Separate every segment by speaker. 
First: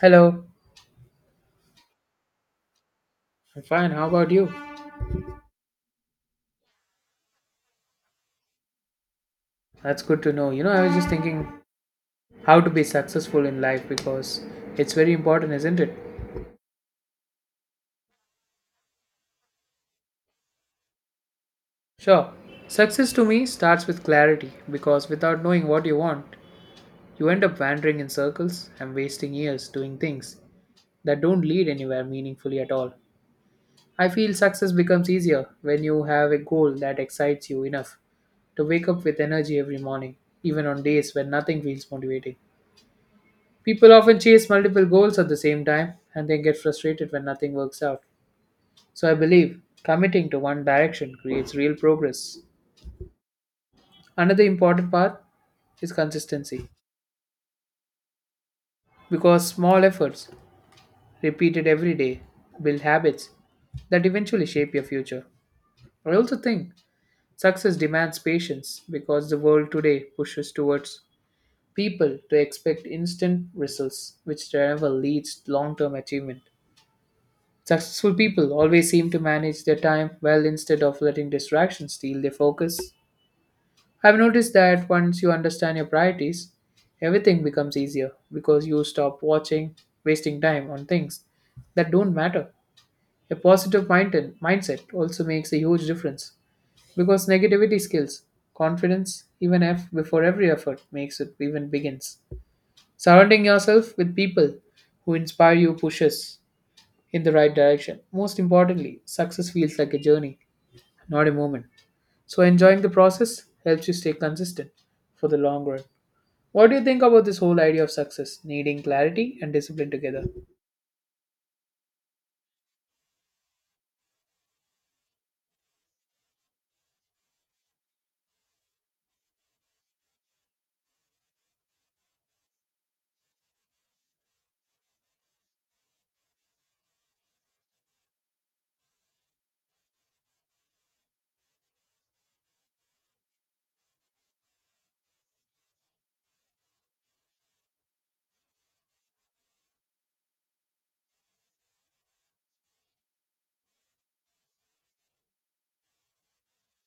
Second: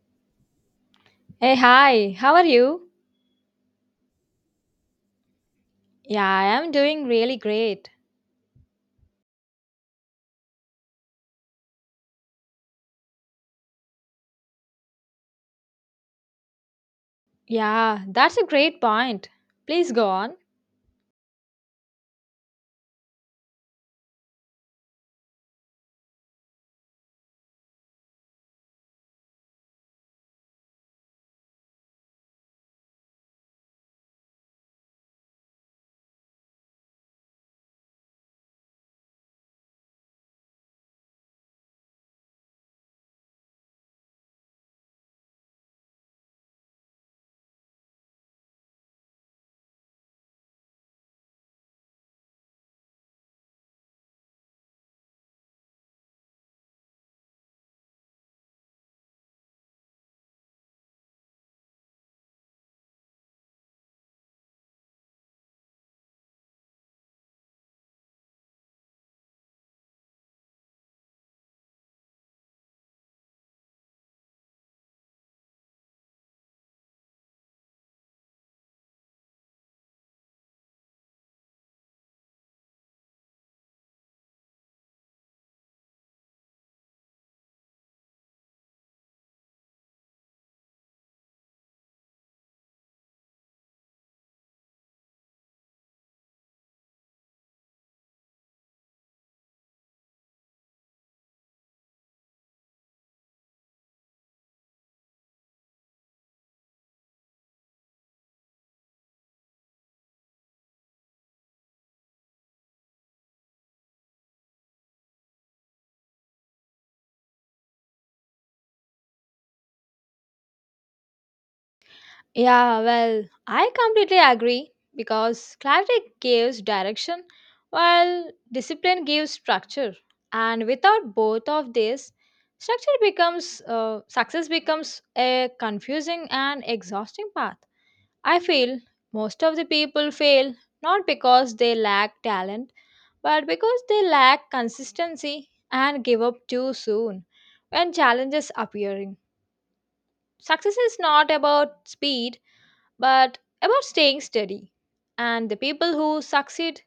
Speaker 1: Hello.
Speaker 2: Hey, hi, how are you?
Speaker 1: I'm fine. How about you?
Speaker 2: Yeah, I am doing really great.
Speaker 1: That's good to know. You know, I was just thinking how to be successful in life because it's very important, isn't it?
Speaker 2: Yeah, that's a great point. Please go on.
Speaker 1: Sure. Success to me starts with clarity because without knowing what you want, you end up wandering in circles and wasting years doing things that don't lead anywhere meaningfully at all. I feel success becomes easier when you have a goal that excites you enough to wake up with energy every morning, even on days when nothing feels motivating. People often chase multiple goals at the same time and they get frustrated when nothing works out. So I believe committing to one direction creates real progress. Another important part is consistency because small efforts repeated every day build habits that eventually shape your future. I also think success demands patience because the world today pushes towards people to expect instant results, which never leads to long term achievement. Successful people always seem to manage their time well instead of letting distractions steal their focus. I've noticed that once you understand your priorities, everything becomes easier because you stop watching, wasting time on things that don't matter. A positive mindset also makes a huge difference because negativity skills confidence even if before every effort makes it even begins. Surrounding yourself with people who inspire you pushes in the right direction. Most importantly, success feels like a journey, not a moment. So, enjoying the process helps you stay consistent for the long run. What do you think about this whole idea of success, needing clarity and discipline together?
Speaker 2: Yeah, well, I completely agree because clarity gives direction while discipline gives structure. And without both of these, structure becomes success becomes a confusing and exhausting path. I feel most of the people fail not because they lack talent but because they lack consistency and give up too soon when challenges appearing success is not about speed but about staying steady and the people who succeed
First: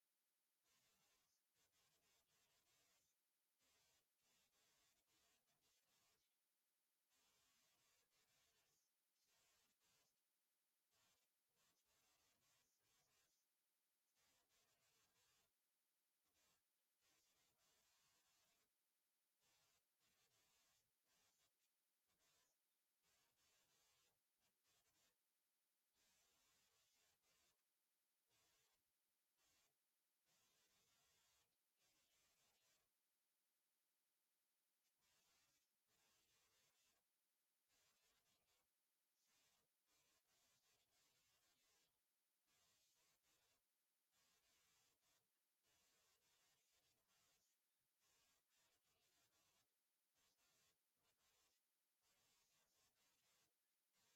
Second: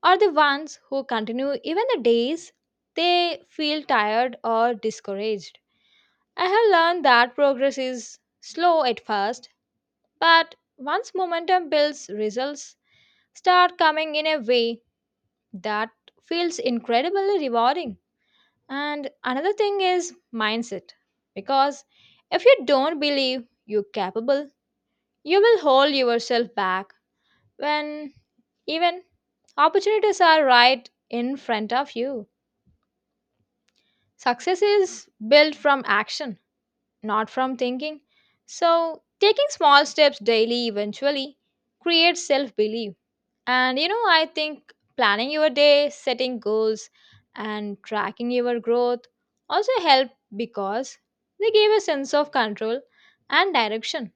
Speaker 2: are the ones who continue even the days they feel tired or discouraged. I have learned that progress is slow at first, but once momentum builds results start coming in a way that feels incredibly rewarding. And another thing is mindset. Because if you don't believe you're capable, you will hold yourself back when even opportunities are right in front of you. Success is built from action, not from thinking. So, taking small steps daily eventually creates self belief. And you know, I think planning your day, setting goals, and tracking your growth also help because they give a sense of control and direction.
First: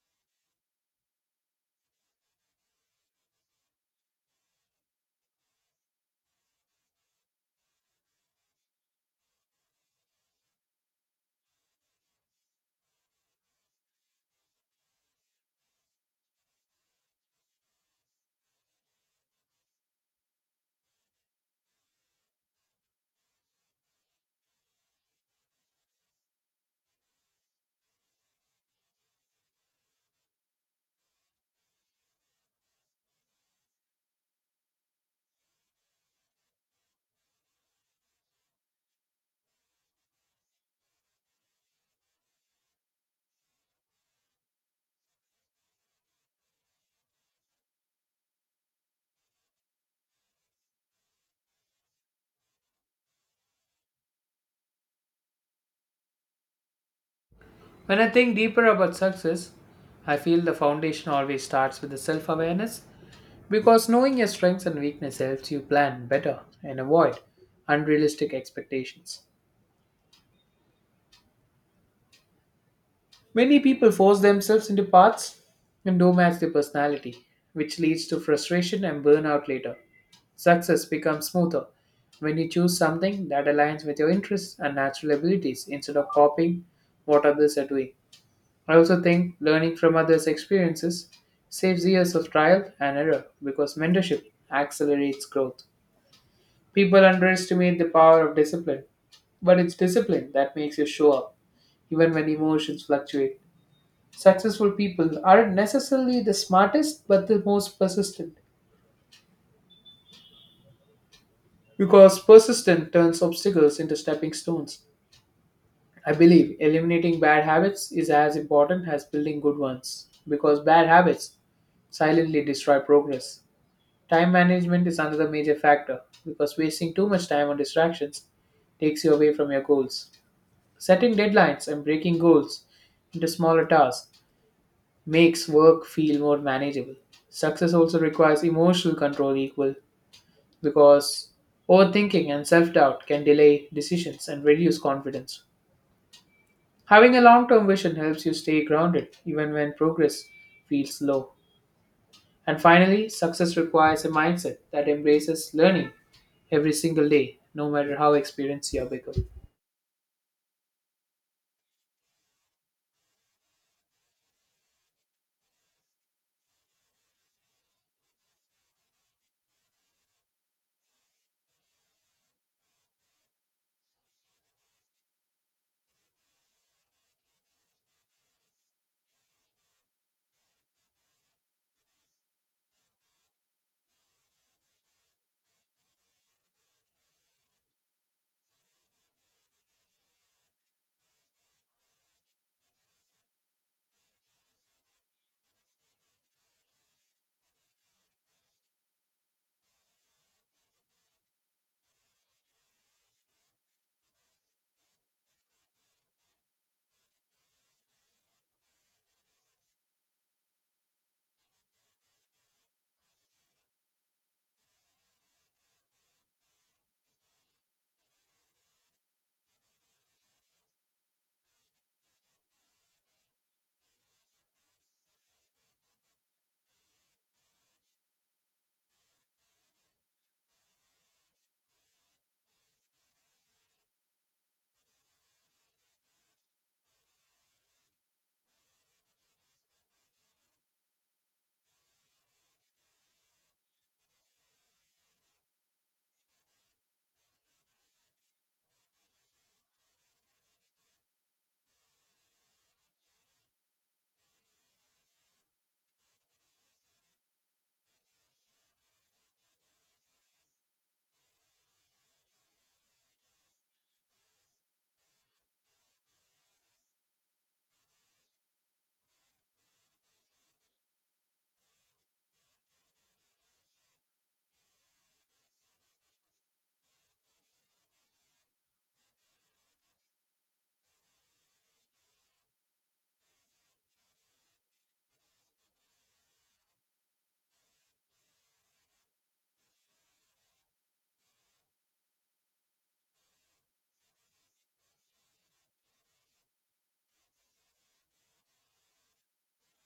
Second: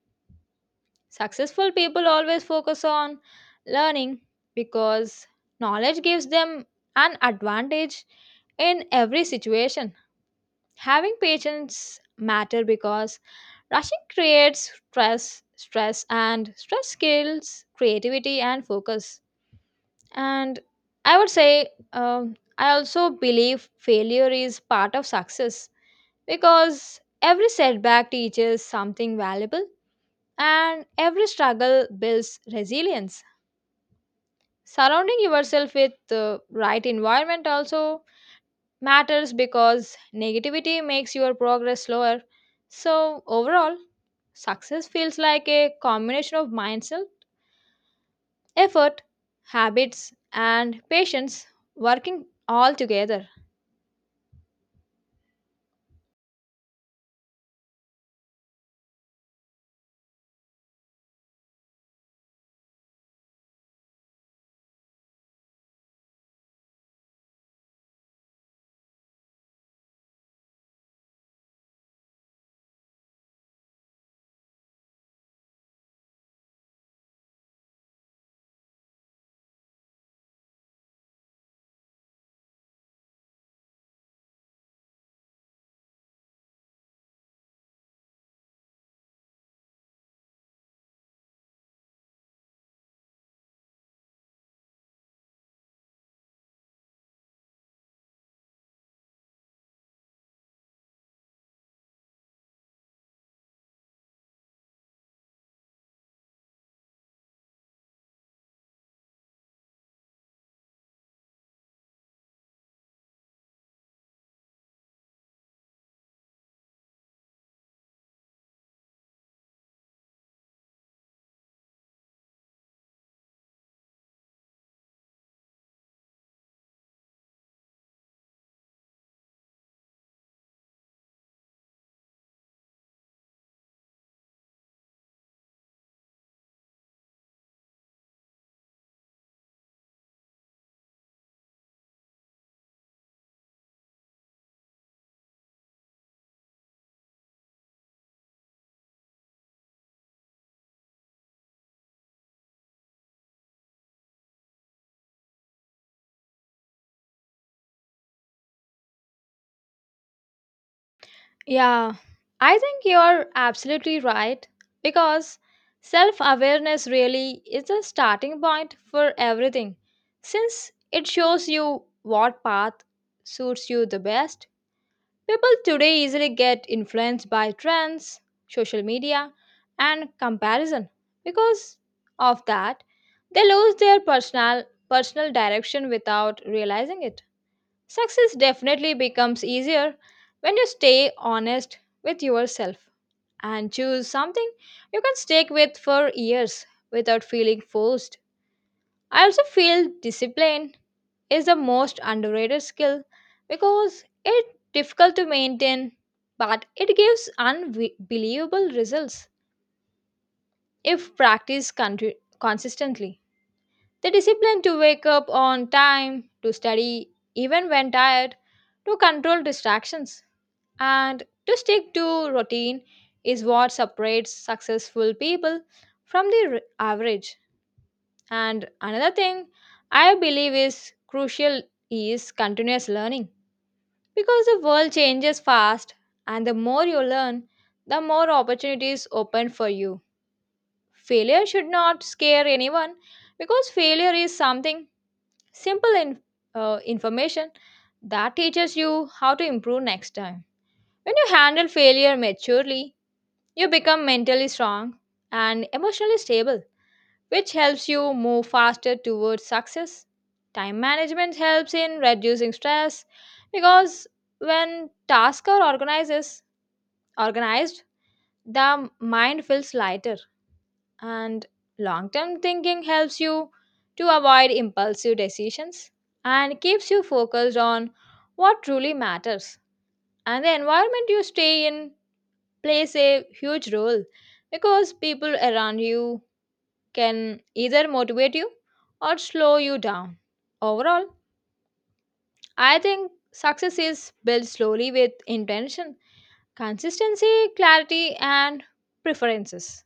Speaker 2: Successful people always focus on learning because knowledge gives them an advantage in every situation. Having patience matter because rushing creates stress, stress and stress kills creativity and focus. And I would say, I also believe failure is part of success because every setback teaches something valuable and every struggle builds resilience. Surrounding yourself with the right environment also matters because negativity makes your progress slower. So, overall, success feels like a combination of mindset, effort, habits, and patience working all together.
Speaker 1: When I think deeper about success, I feel the foundation always starts with the self awareness because knowing your strengths and weaknesses helps you plan better and avoid unrealistic expectations. Many people force themselves into paths and don't match their personality, which leads to frustration and burnout later. Success becomes smoother when you choose something that aligns with your interests and natural abilities instead of copying what others are doing. I also think learning from others' experiences saves years of trial and error because mentorship accelerates growth. People underestimate the power of discipline, but it's discipline that makes you show up even when emotions fluctuate. Successful people aren't necessarily the smartest, but the most persistent. Because persistence turns obstacles into stepping stones. I believe eliminating bad habits is as important as building good ones. Because bad habits silently destroy progress. Time management is another major factor because wasting too much time on distractions takes you away from your goals. Setting deadlines and breaking goals into smaller tasks makes work feel more manageable. Success also requires emotional control equal because overthinking and self-doubt can delay decisions and reduce confidence. Having a long-term vision helps you stay grounded even when progress feels slow. And finally, success requires a mindset that embraces learning every single day, no matter how experienced you become.
Speaker 2: Yeah, I think you're absolutely right because self awareness really is the starting point for everything since it shows you what path suits you the best. People today easily get influenced by trends, social media, and comparison. Because of that, they lose their personal direction without realizing it. Success definitely becomes easier when you stay honest with yourself and choose something you can stick with for years without feeling forced. I also feel discipline is the most underrated skill because it's difficult to maintain, but it gives unbelievable results if practiced consistently. The discipline to wake up on time, to study even when tired, to control distractions and to stick to routine is what separates successful people from the average. And another thing I believe is crucial is continuous learning because the world changes fast, and the more you learn, the more opportunities open for you. Failure should not scare anyone because failure is something simple in, information that teaches you how to improve next time. When you handle failure maturely, you become mentally strong and emotionally stable, which helps you move faster towards success. Time management helps in reducing stress because when tasks are organized, the mind feels lighter and long-term thinking helps you to avoid impulsive decisions and keeps you focused on what truly matters and the environment you stay in plays a huge role because people around you can either motivate you or slow you down. Overall, I think success is built slowly with intention, consistency, clarity, and preferences.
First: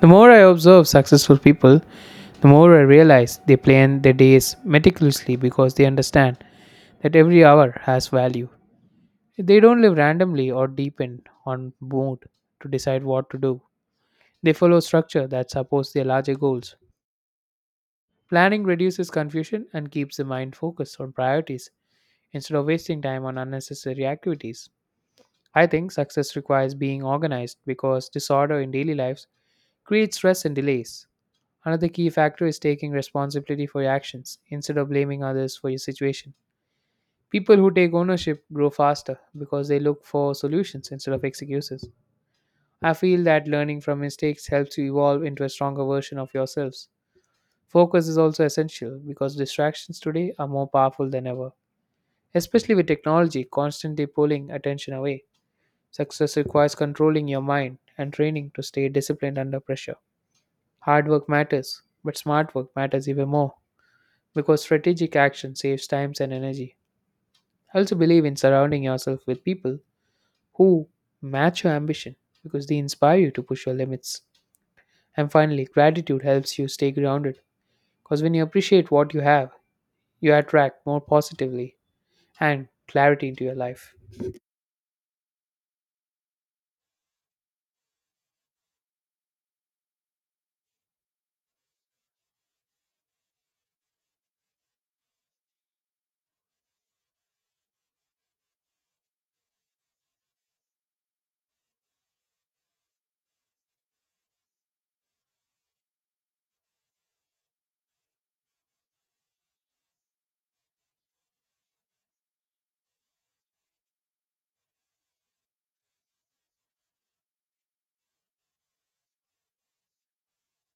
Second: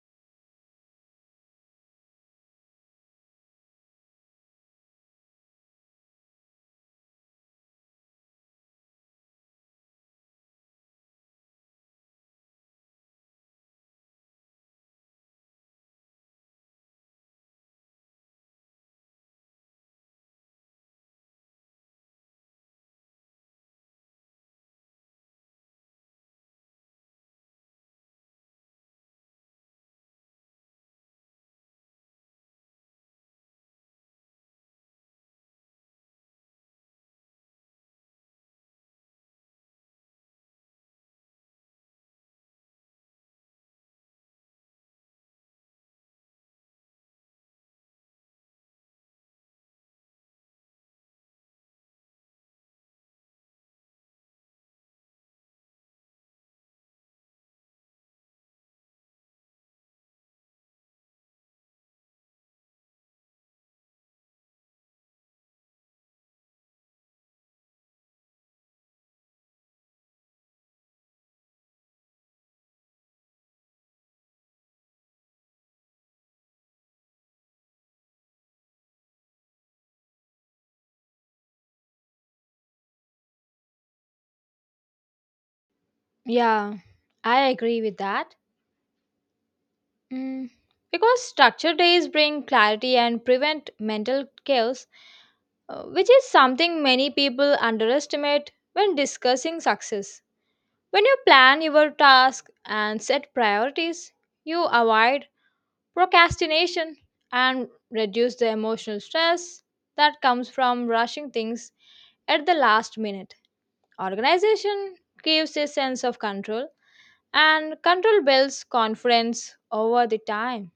Speaker 1: The more I observe successful people, the more I realize they plan their days meticulously because they understand that every hour has value. They don't live randomly or depend on mood to decide what to do. They follow structure that supports their larger goals. Planning reduces confusion and keeps the mind focused on priorities instead of wasting time on unnecessary activities. I think success requires being organized because disorder in daily lives creates stress and delays. Another key factor is taking responsibility for your actions instead of blaming others for your situation. People who take ownership grow faster because they look for solutions instead of excuses. I feel that learning from mistakes helps you evolve into a stronger version of yourselves. Focus is also essential because distractions today are more powerful than ever, especially with technology constantly pulling attention away. Success requires controlling your mind and training to stay disciplined under pressure. Hard work matters, but smart work matters even more because strategic action saves time and energy. I also believe in surrounding yourself with people who match your ambition because they inspire you to push your limits. And finally, gratitude helps you stay grounded because when you appreciate what you have, you attract more positively and clarity into your life.
Speaker 2: Yeah, I agree with that. Mm, Because structured days bring clarity and prevent mental chaos, which is something many people underestimate when discussing success. When you plan your task and set priorities, you avoid procrastination and reduce the emotional stress that comes from rushing things at the last minute. Organization gives a sense of control, and control builds confidence over the time.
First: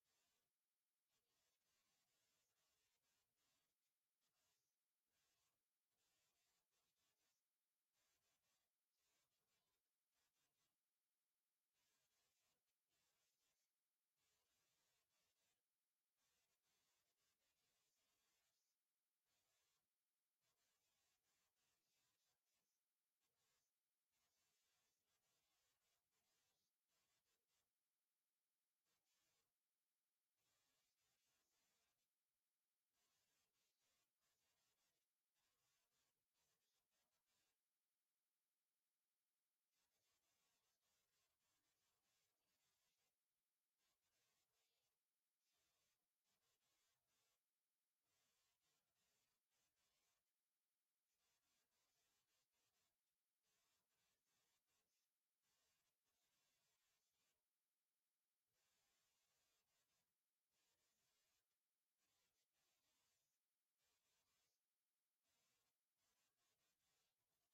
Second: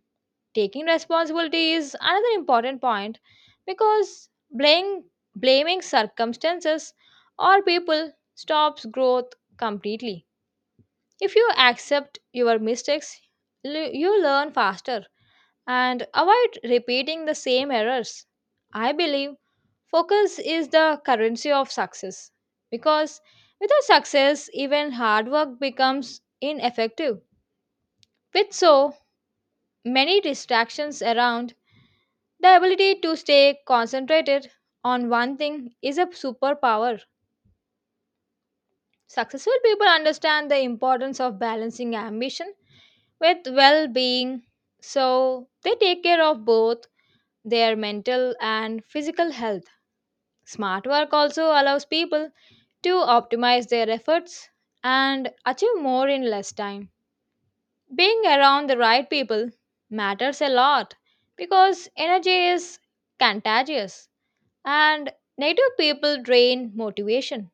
Speaker 2: Taking responsibility is another important point because blaming circumstances or people stops growth completely. If you accept your mistakes, you learn faster and avoid repeating the same errors. I believe focus is the currency of success because without success, even hard work becomes ineffective. With so many distractions around, the ability to stay concentrated on one thing is a superpower. Successful people understand the importance of balancing ambition with well being. So they take care of both their mental and physical health. Smart work also allows people to optimize their efforts and achieve more in less time. Being around the right people matters a lot because energy is contagious and negative people drain motivation.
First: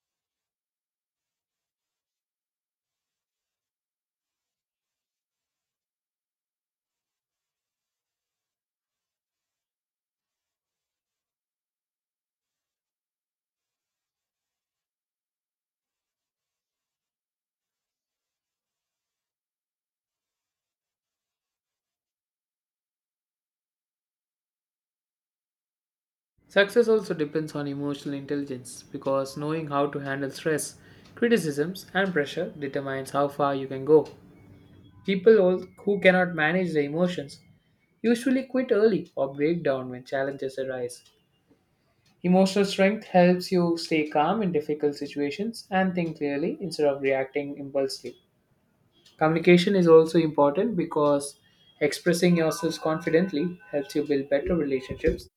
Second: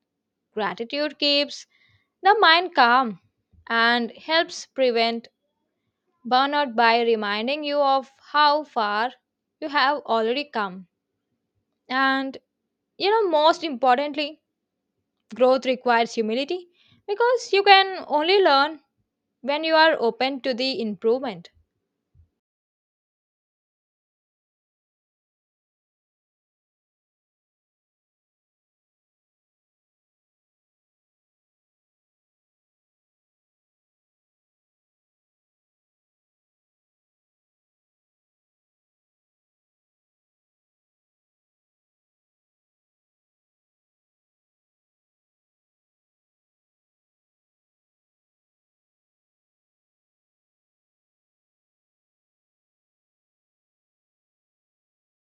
Speaker 2: Gratitude keeps the mind calm and helps prevent burnout by reminding you of how far you have already come. And you know, most importantly, growth requires humility because you can only learn when you are open to the improvement.
Speaker 1: Success also depends on emotional intelligence because knowing how to handle stress, criticisms, and pressure determines how far you can go. People who cannot manage their emotions usually quit early or break down when challenges arise. Emotional strength helps you stay calm in difficult situations and think clearly instead of reacting impulsively. Communication is also important because expressing yourself confidently helps you build better relationships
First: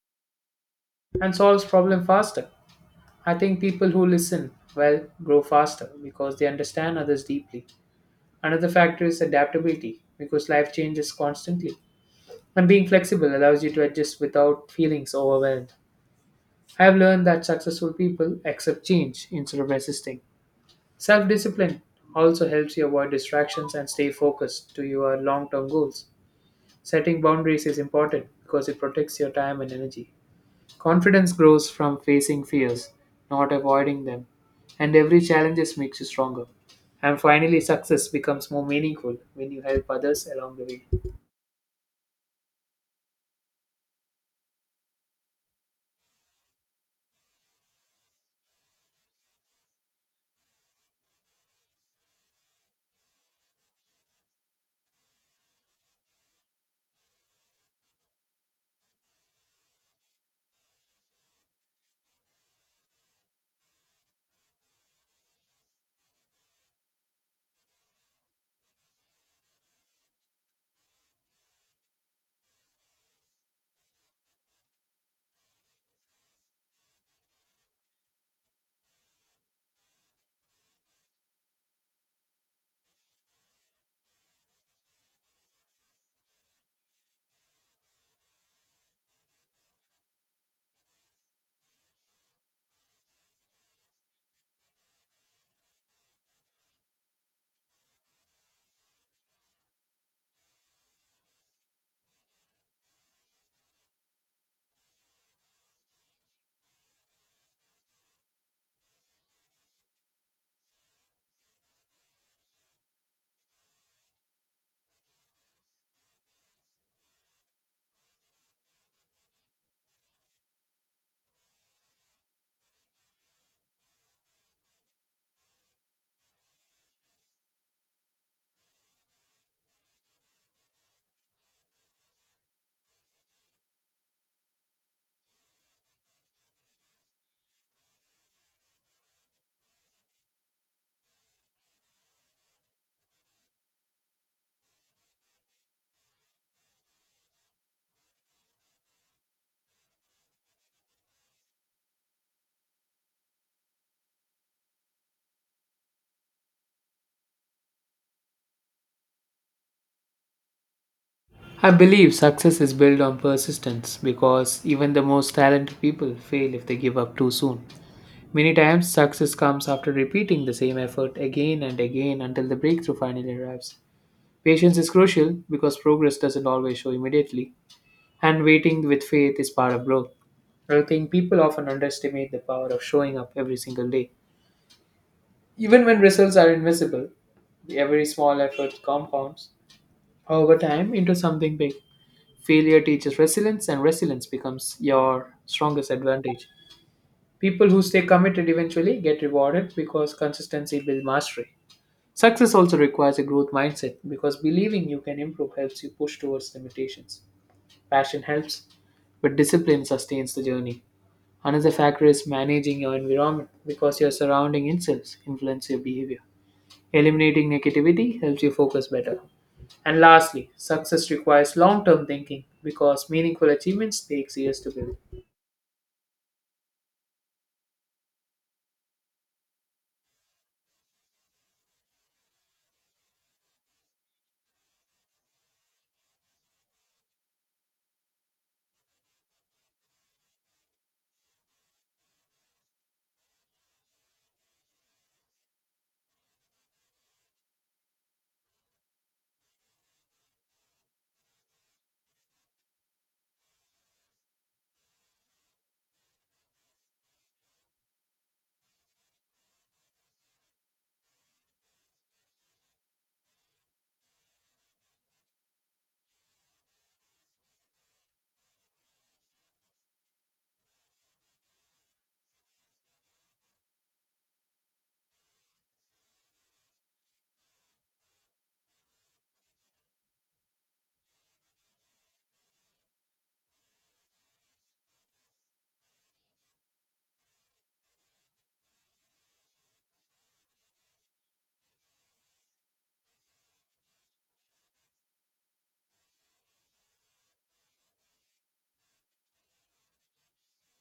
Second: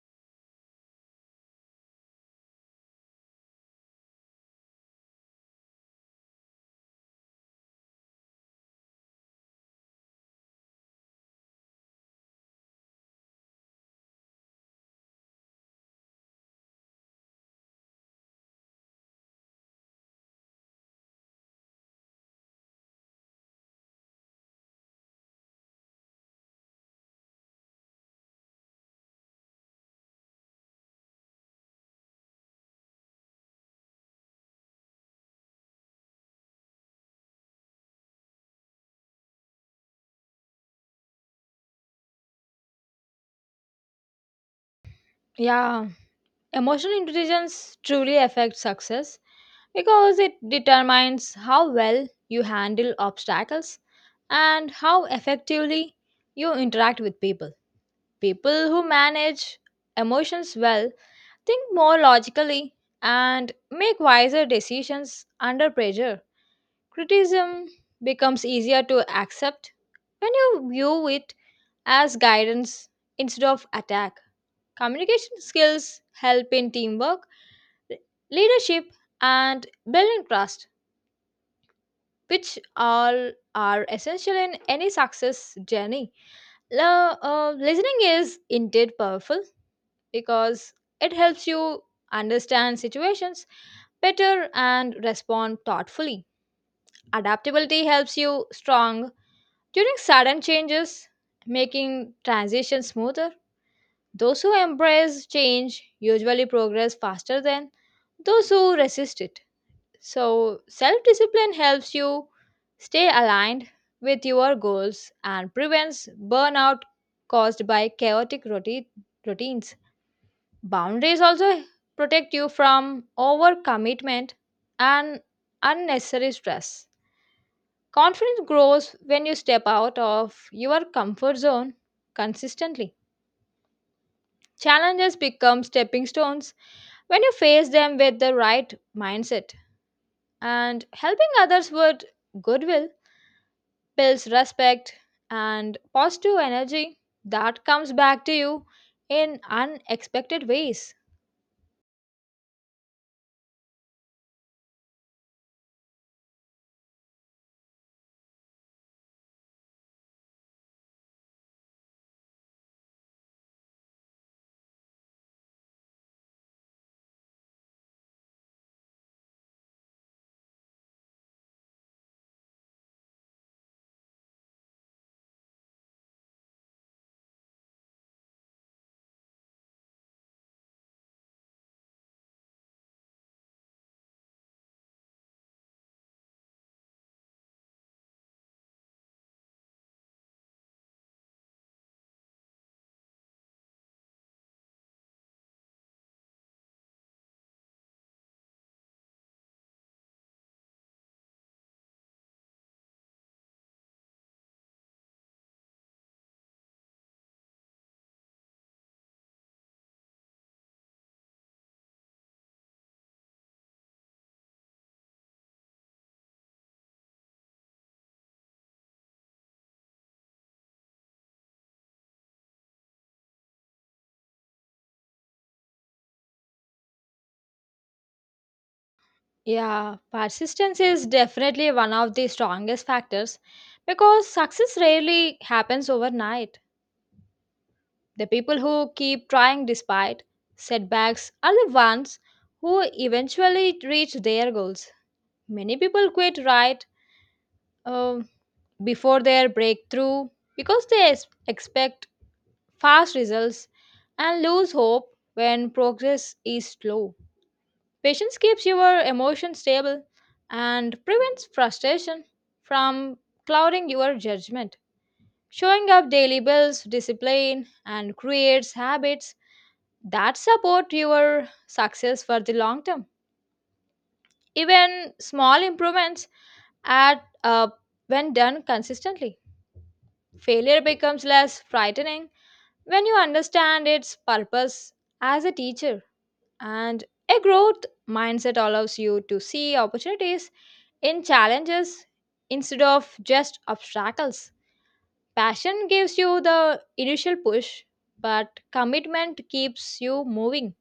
Speaker 1: and solves problems faster. I think people who listen well grow faster because they understand others deeply. Another factor is adaptability because life changes constantly. And being flexible allows you to adjust without feeling so overwhelmed. I have learned that successful people accept change instead of resisting. Self discipline also helps you avoid distractions and stay focused to your long term goals. Setting boundaries is important because it protects your time and energy. Confidence grows from facing fears, not avoiding them, and every challenge makes you stronger. And finally, success becomes more meaningful when you help others along the way.
Speaker 2: Yeah, emotional intelligence truly affects success because it determines how well you handle obstacles and how effectively you interact with people. People who manage emotions well think more logically and make wiser decisions under pressure. Criticism becomes easier to accept when you view it as guidance instead of attack. Communication skills help in teamwork, le- leadership, and building trust, which all are essential in any success journey. Listening is indeed powerful because it helps you understand situations better and respond thoughtfully. Adaptability helps you strong during sudden changes, making transitions smoother. Those who embrace change usually progress faster than those who resist it. So, self discipline helps you stay aligned with your goals and prevents burnout caused by routines. Boundaries also protect you from overcommitment and unnecessary stress. Confidence grows when you step out of your comfort zone consistently. Challenges become stepping stones when you face them with the right mindset. And helping others with goodwill builds respect and positive energy that comes back to you in unexpected ways.
Speaker 1: I believe success is built on persistence because even the most talented people fail if they give up too soon. Many times, success comes after repeating the same effort again and again until the breakthrough finally arrives. Patience is crucial because progress doesn't always show immediately, and waiting with faith is part of growth. I think people often underestimate the power of showing up every single day. Even when results are invisible, every small effort compounds over time into something big. Failure teaches resilience, and resilience becomes your strongest advantage. People who stay committed eventually get rewarded because consistency builds mastery. Success also requires a growth mindset because believing you can improve helps you push towards limitations. Passion helps, but discipline sustains the journey. Another factor is managing your environment because your surrounding influence your behavior. Eliminating negativity helps you focus better. And lastly, success requires long-term thinking because meaningful achievements takes years to build.
Speaker 2: Yeah, persistence is definitely one of the strongest factors because success rarely happens overnight. The people who keep trying despite setbacks are the ones who eventually reach their goals. Many people quit right um, before their breakthrough because they expect fast results and lose hope when progress is slow. Patience keeps your emotions stable and prevents frustration from clouding your judgment. Showing up daily builds discipline and creates habits that support your success for the long term. Even small improvements add up when done consistently. Failure becomes less frightening when you understand its purpose as a teacher, and a growth mindset allows you to see opportunities in challenges instead of just obstacles. Passion gives you the initial push, but commitment keeps you moving.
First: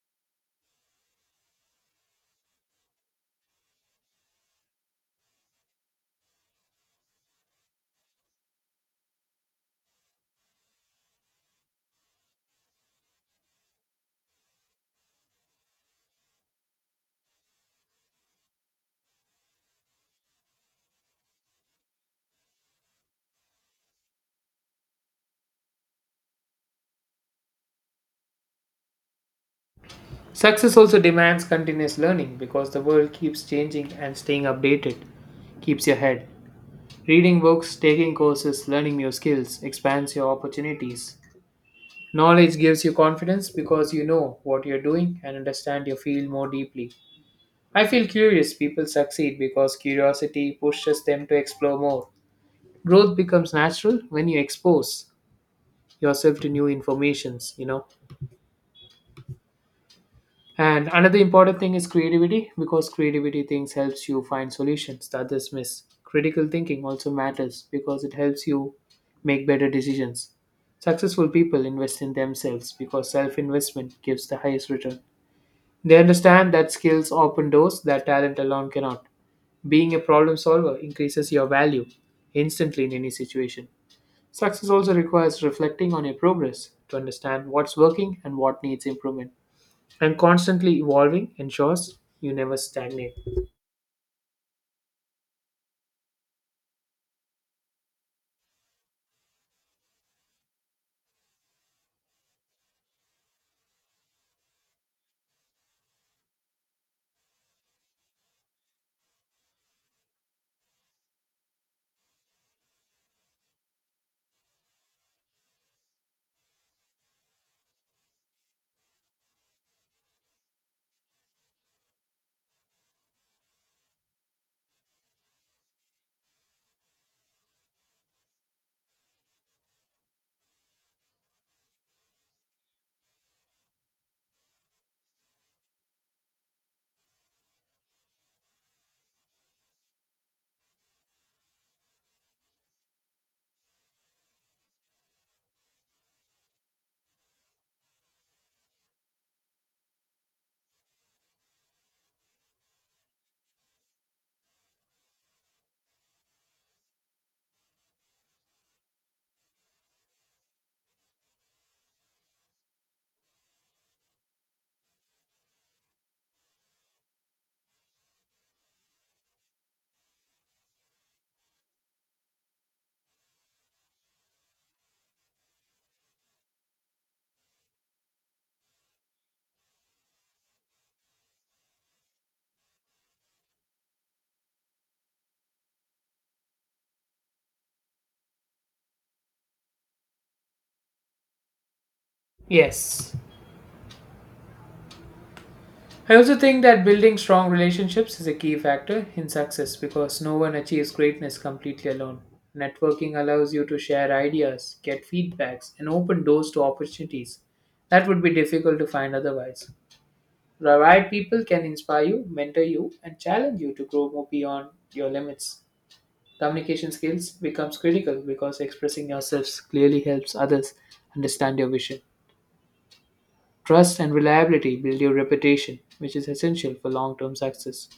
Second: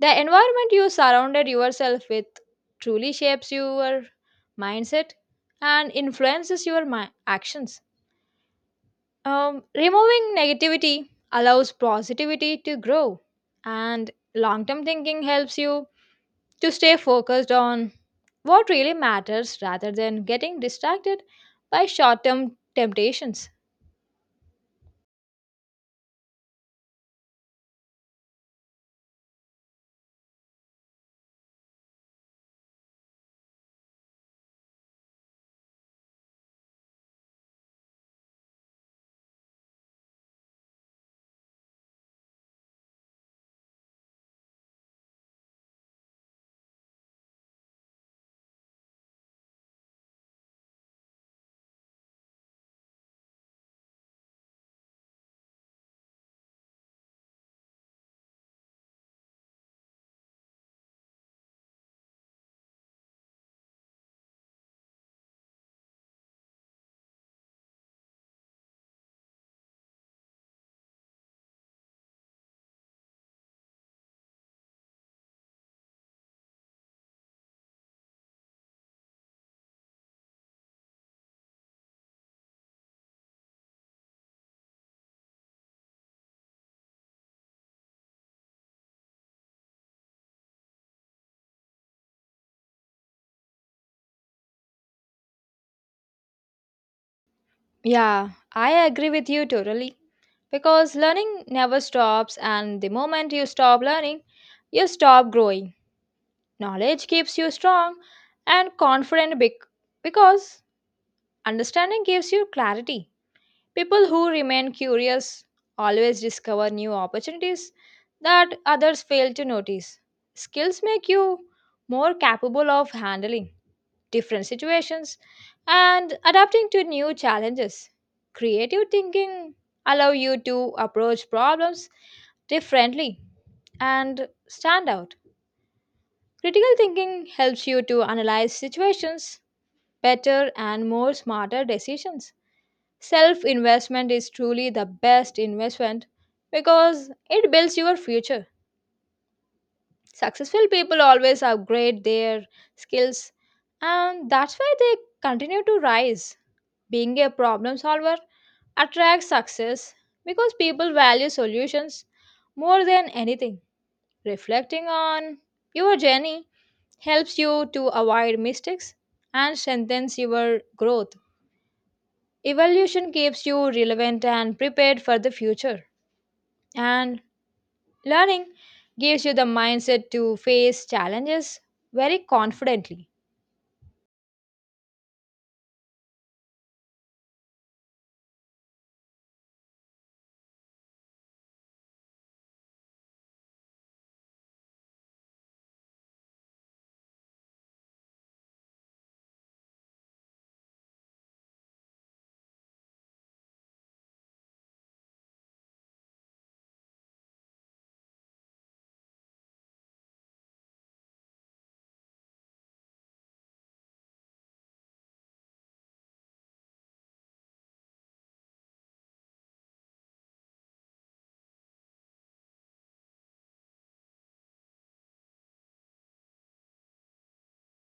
Speaker 2: The environment you surrounded yourself with truly shapes your mindset and influences your actions. Removing negativity allows positivity to grow, and long term thinking helps you to stay focused on what really matters rather than getting distracted by short term temptations.
Speaker 1: Success also demands continuous learning because the world keeps changing and staying updated keeps your head. Reading books, taking courses, learning new skills expands your opportunities. Knowledge gives you confidence because you know what you're doing and understand your field more deeply. I feel curious people succeed because curiosity pushes them to explore more. Growth becomes natural when you expose yourself to new informations, you know. And another important thing is creativity because creativity things helps you find solutions that others miss. Critical thinking also matters because it helps you make better decisions. Successful people invest in themselves because self-investment gives the highest return. They understand that skills open doors that talent alone cannot. Being a problem solver increases your value instantly in any situation. Success also requires reflecting on your progress to understand what's working and what needs improvement and constantly evolving ensures you never stagnate.
Speaker 2: Yeah, I agree with you totally. Because learning never stops, and the moment you stop learning, you stop growing. Knowledge keeps you strong and confident because understanding gives you clarity. People who remain curious always discover new opportunities that others fail to notice. Skills make you more capable of handling different situations and adapting to new challenges. Creative thinking allow you to approach problems differently and stand out. Critical thinking helps you to analyze situations better and more smarter decisions. Self investment is truly the best investment because it builds your future. Successful people always upgrade their skills, and that's why they continue to rise. Being a problem solver attracts success because people value solutions more than anything. Reflecting on your journey helps you to avoid mistakes and strengthens your growth. Evolution keeps you relevant and prepared for the future. And learning gives you the mindset to face challenges very confidently.
Speaker 1: Yes. I also think that building strong relationships is a key factor in success because no one achieves greatness completely alone. Networking allows you to share ideas, get feedbacks, and open doors to opportunities that would be difficult to find otherwise. The right people can inspire you, mentor you, and challenge you to grow more beyond your limits. Communication skills becomes critical because expressing yourselves clearly helps others understand your vision. Trust and reliability build your reputation, which is essential for long term success.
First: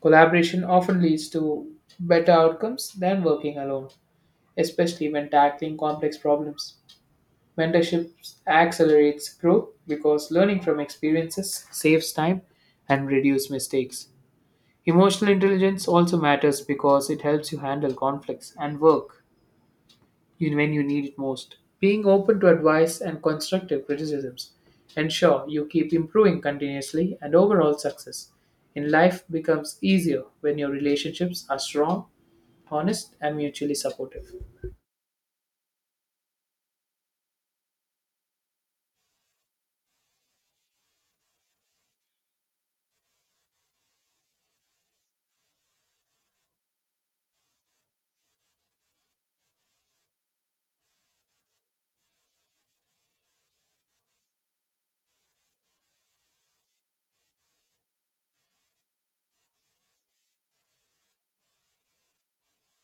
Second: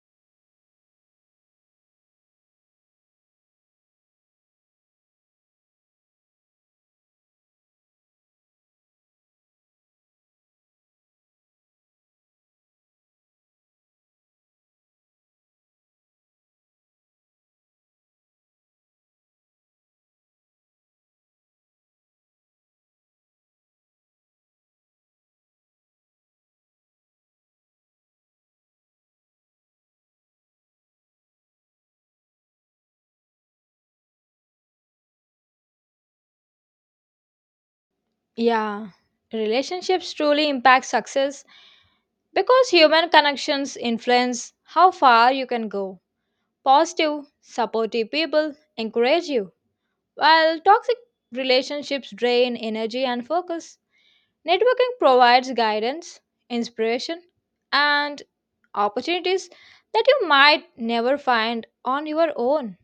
Speaker 1: Collaboration often leads to better outcomes than working alone, especially when tackling complex problems. Mentorship accelerates growth because learning from experiences saves time and reduces mistakes. Emotional intelligence also matters because it helps you handle conflicts and work when you need it most. Being open to advice and constructive criticisms ensure you keep improving continuously and overall success in life becomes easier when your relationships are strong, honest, and mutually supportive.
Speaker 2: Yeah, relationships truly impact success because human connections influence how far you can go. Positive, supportive people encourage you, while toxic relationships drain energy and focus. Networking provides guidance, inspiration, and opportunities that you might never find on your own.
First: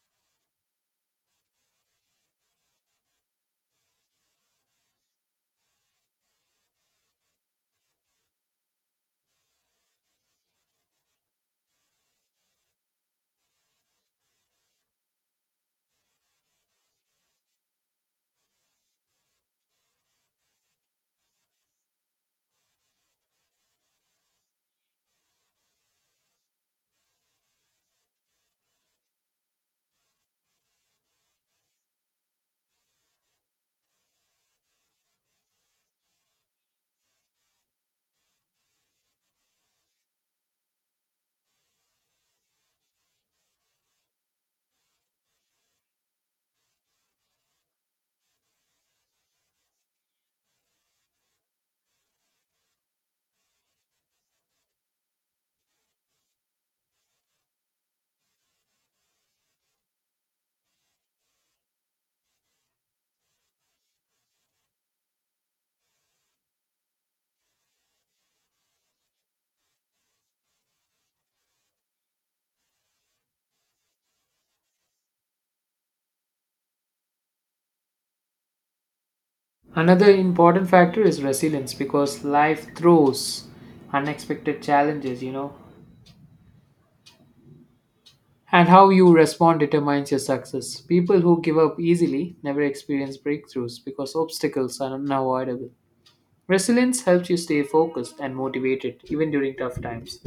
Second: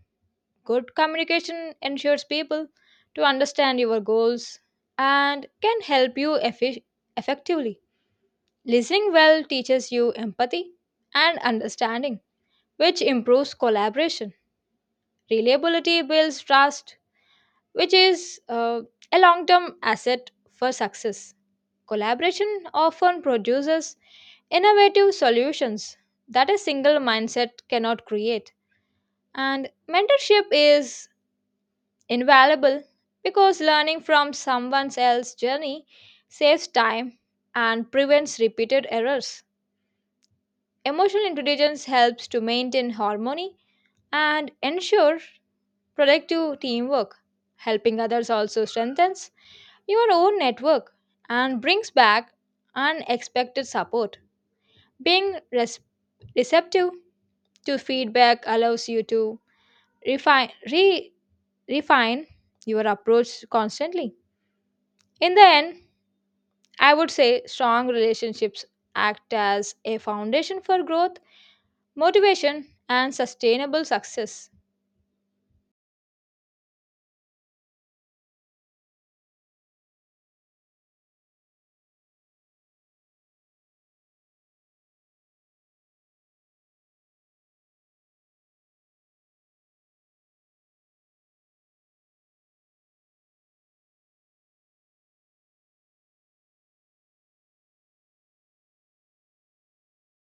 Speaker 2: Good communication ensures people to understand your goals and can help you effectively. Listening well teaches you empathy and understanding, which improves collaboration. Reliability builds trust, which is a long term asset for success. Collaboration often produces innovative solutions that a single mindset cannot create. And mentorship is invaluable because learning from someone else's journey saves time and prevents repeated errors. Emotional intelligence helps to maintain harmony and ensure productive teamwork. Helping others also strengthens your own network and brings back unexpected support. Being receptive to feedback allows you to refine re, refine your approach constantly. In the end, I would say strong relationships act as a foundation for growth, motivation and sustainable success.
Speaker 1: Another important factor is resilience because life throws unexpected challenges, you know. And how you respond determines your success. People who give up easily never experience breakthroughs because obstacles are unavoidable. Resilience helps you stay focused and motivated even during tough times.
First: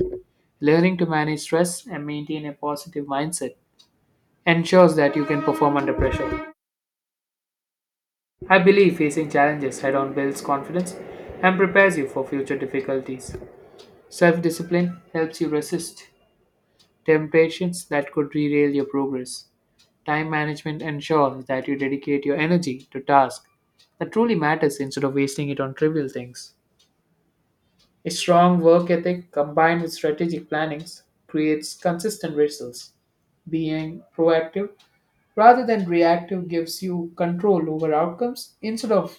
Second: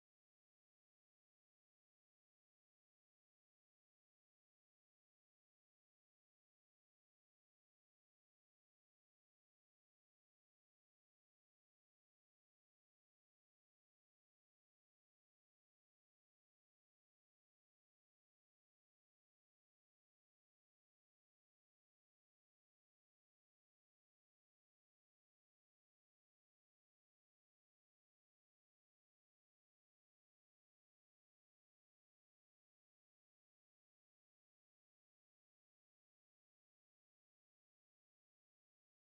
Speaker 1: Learning to manage stress and maintain a positive mindset ensures that you can perform under pressure. I believe facing challenges head on builds confidence and prepares you for future difficulties. Self discipline helps you resist temptations that could derail your progress. Time management ensures that you dedicate your energy to tasks that truly matters instead of wasting it on trivial things. A strong work ethic combined with strategic plannings creates consistent results. Being proactive rather than reactive gives you control over outcomes instead of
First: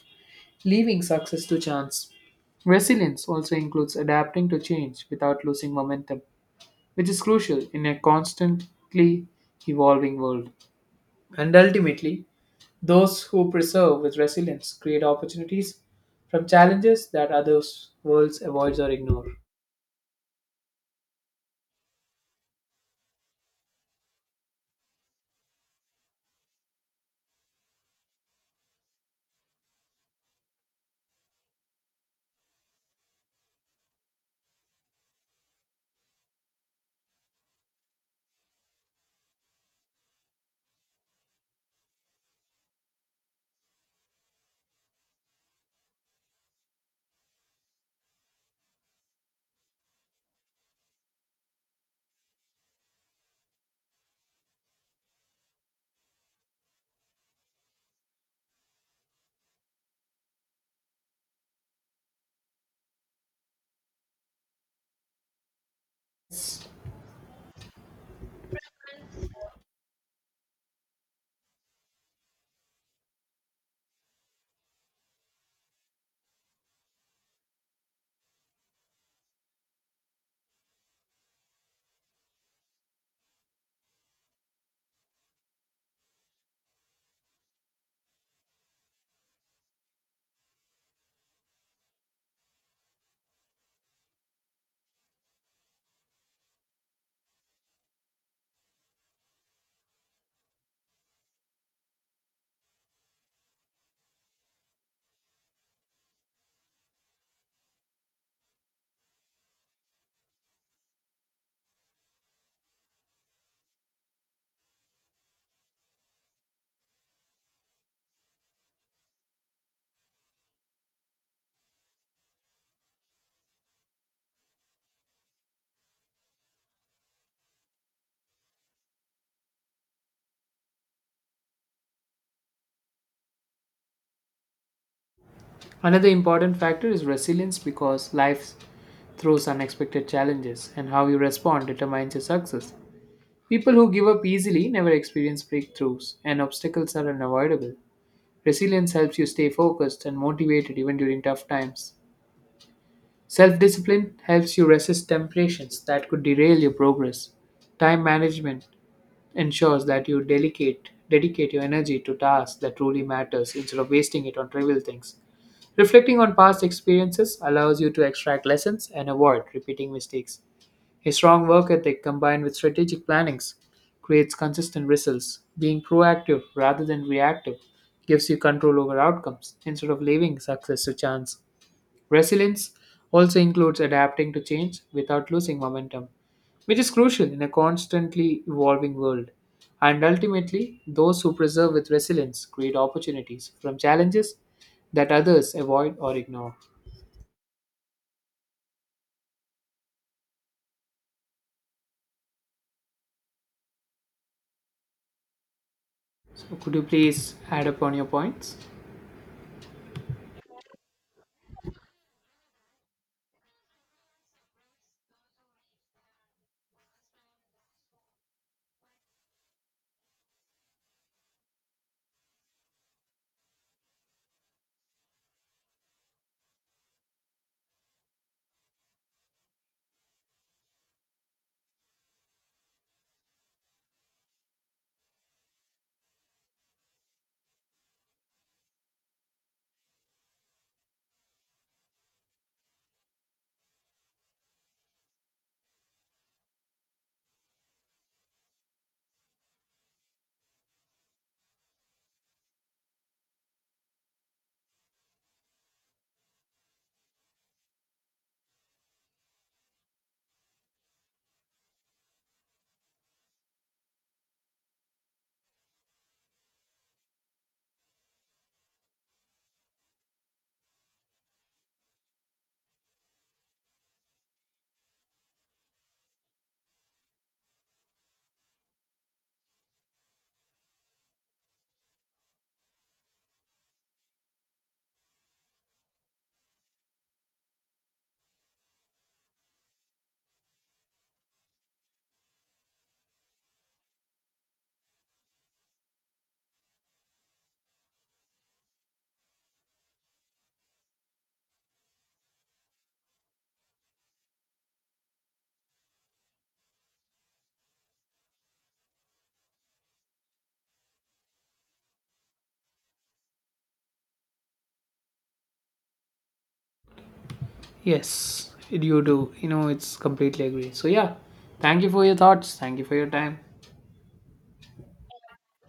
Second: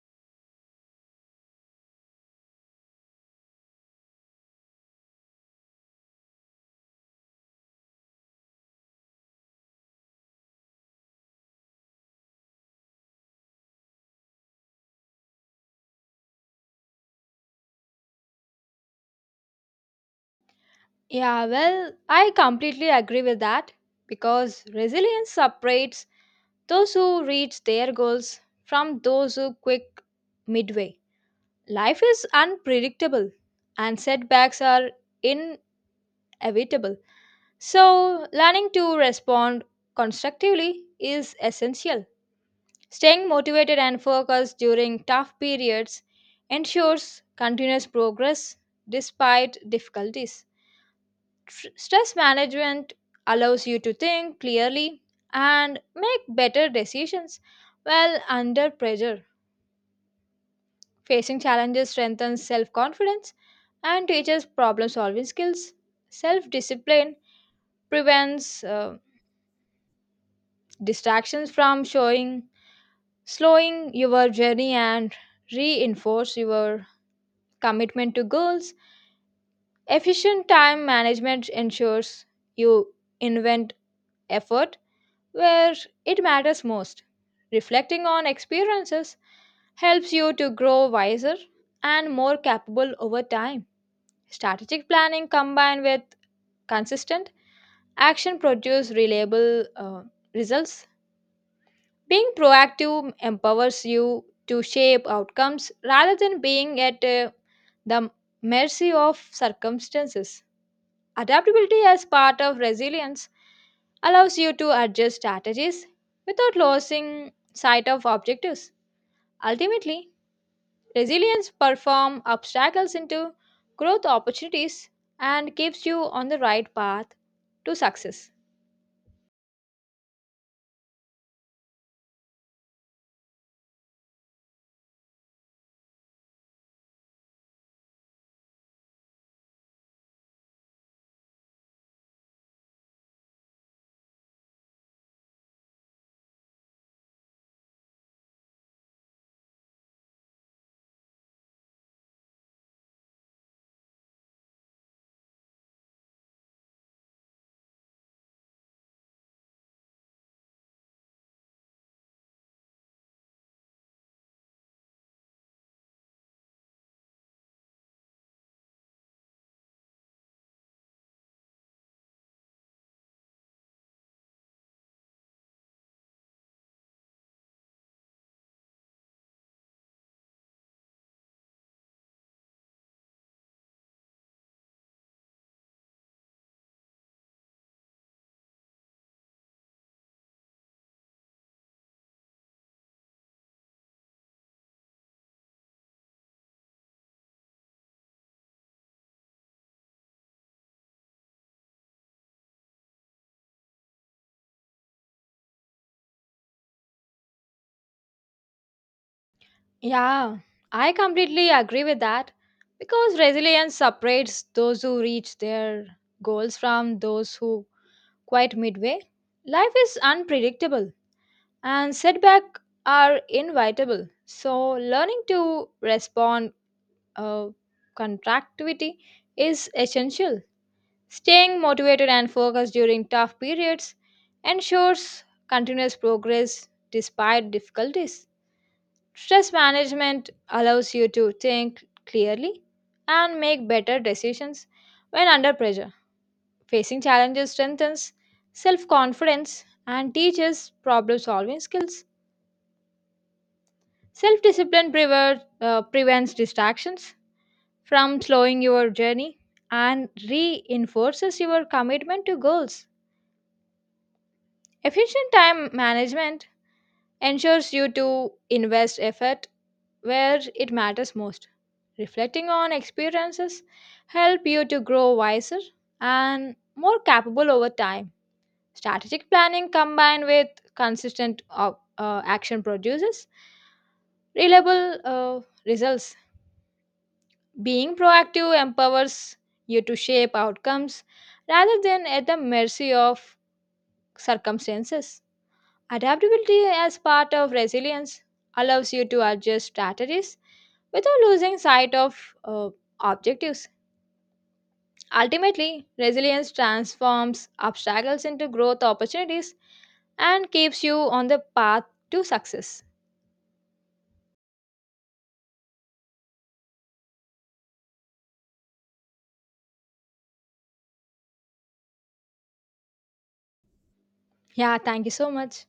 Speaker 1: leaving success to chance. Resilience also includes adapting to change without losing momentum, which is crucial in a constantly evolving world. And ultimately, those who preserve with resilience create opportunities from challenges that others worlds avoids or ignore.
Speaker 2: Yeah, well, I completely agree with that because resilience separates those who reach their goals from those who quit midway. Life is unpredictable and setbacks are inevitable. So, learning to respond constructively is essential. Staying motivated and focused during tough periods ensures continuous progress despite difficulties. Stress management allows you to think clearly and make better decisions while under pressure. Facing challenges strengthens self confidence and teaches problem solving skills. Self discipline prevents distractions from showing slowing your journey and reinforce your commitment to goals. Efficient time management ensures you invent effort where it matters most. Reflecting on experiences helps you to grow wiser and more capable over time. Strategic planning combined with consistent action produce reliable results. Being proactive empowers you to shape outcomes rather than being at the mercy of circumstances. Adaptability, as part of resilience, allows you to adjust strategies without losing sight of objectives. Ultimately, resilience performs obstacles into growth opportunities and keeps you on the right path to success.
Speaker 1: Another important factor is resilience because life throws unexpected challenges, and how you respond determines your success. People who give up easily never experience breakthroughs, and obstacles are unavoidable. Resilience helps you stay focused and motivated even during tough times. Self discipline helps you resist temptations that could derail your progress. Time management ensures that you dedicate your energy to tasks that truly matters instead of wasting it on trivial things. Reflecting on past experiences allows you to extract lessons and avoid repeating mistakes. A strong work ethic combined with strategic plannings creates consistent results. Being proactive rather than reactive gives you control over outcomes instead of leaving success to chance. Resilience also includes adapting to change without losing momentum, which is crucial in a constantly evolving world. And ultimately, those who persevere with resilience create opportunities from challenges that others avoid or ignore. So, could you please add upon your points?
Speaker 2: Yeah, I completely agree with that because resilience separates those who reach their goals from those who quit midway. Life is unpredictable and setbacks are inevitable. So, learning to respond uh, contractivity is essential. Staying motivated and focused during tough periods ensures continuous progress despite difficulties. Stress management allows you to think clearly and make better decisions when under pressure. Facing challenges strengthens self confidence and teaches problem solving skills. Self discipline prevents distractions from slowing your journey and reinforces your commitment to goals. Efficient time management ensures you to invest effort where it matters most. Reflecting on experiences help you to grow wiser and more capable over time. Strategic planning combined with consistent action produces reliable results. Being proactive empowers you to shape outcomes rather than at the mercy of circumstances. Adaptability as part of resilience allows you to adjust strategies without losing sight of uh, objectives. Ultimately, resilience transforms obstacles into growth opportunities and keeps you on the path to success.
Speaker 1: Yes, you do. You know, it's completely agree. So, yeah, thank you for your thoughts. Thank you for your time.
Speaker 2: Yeah, thank you so much.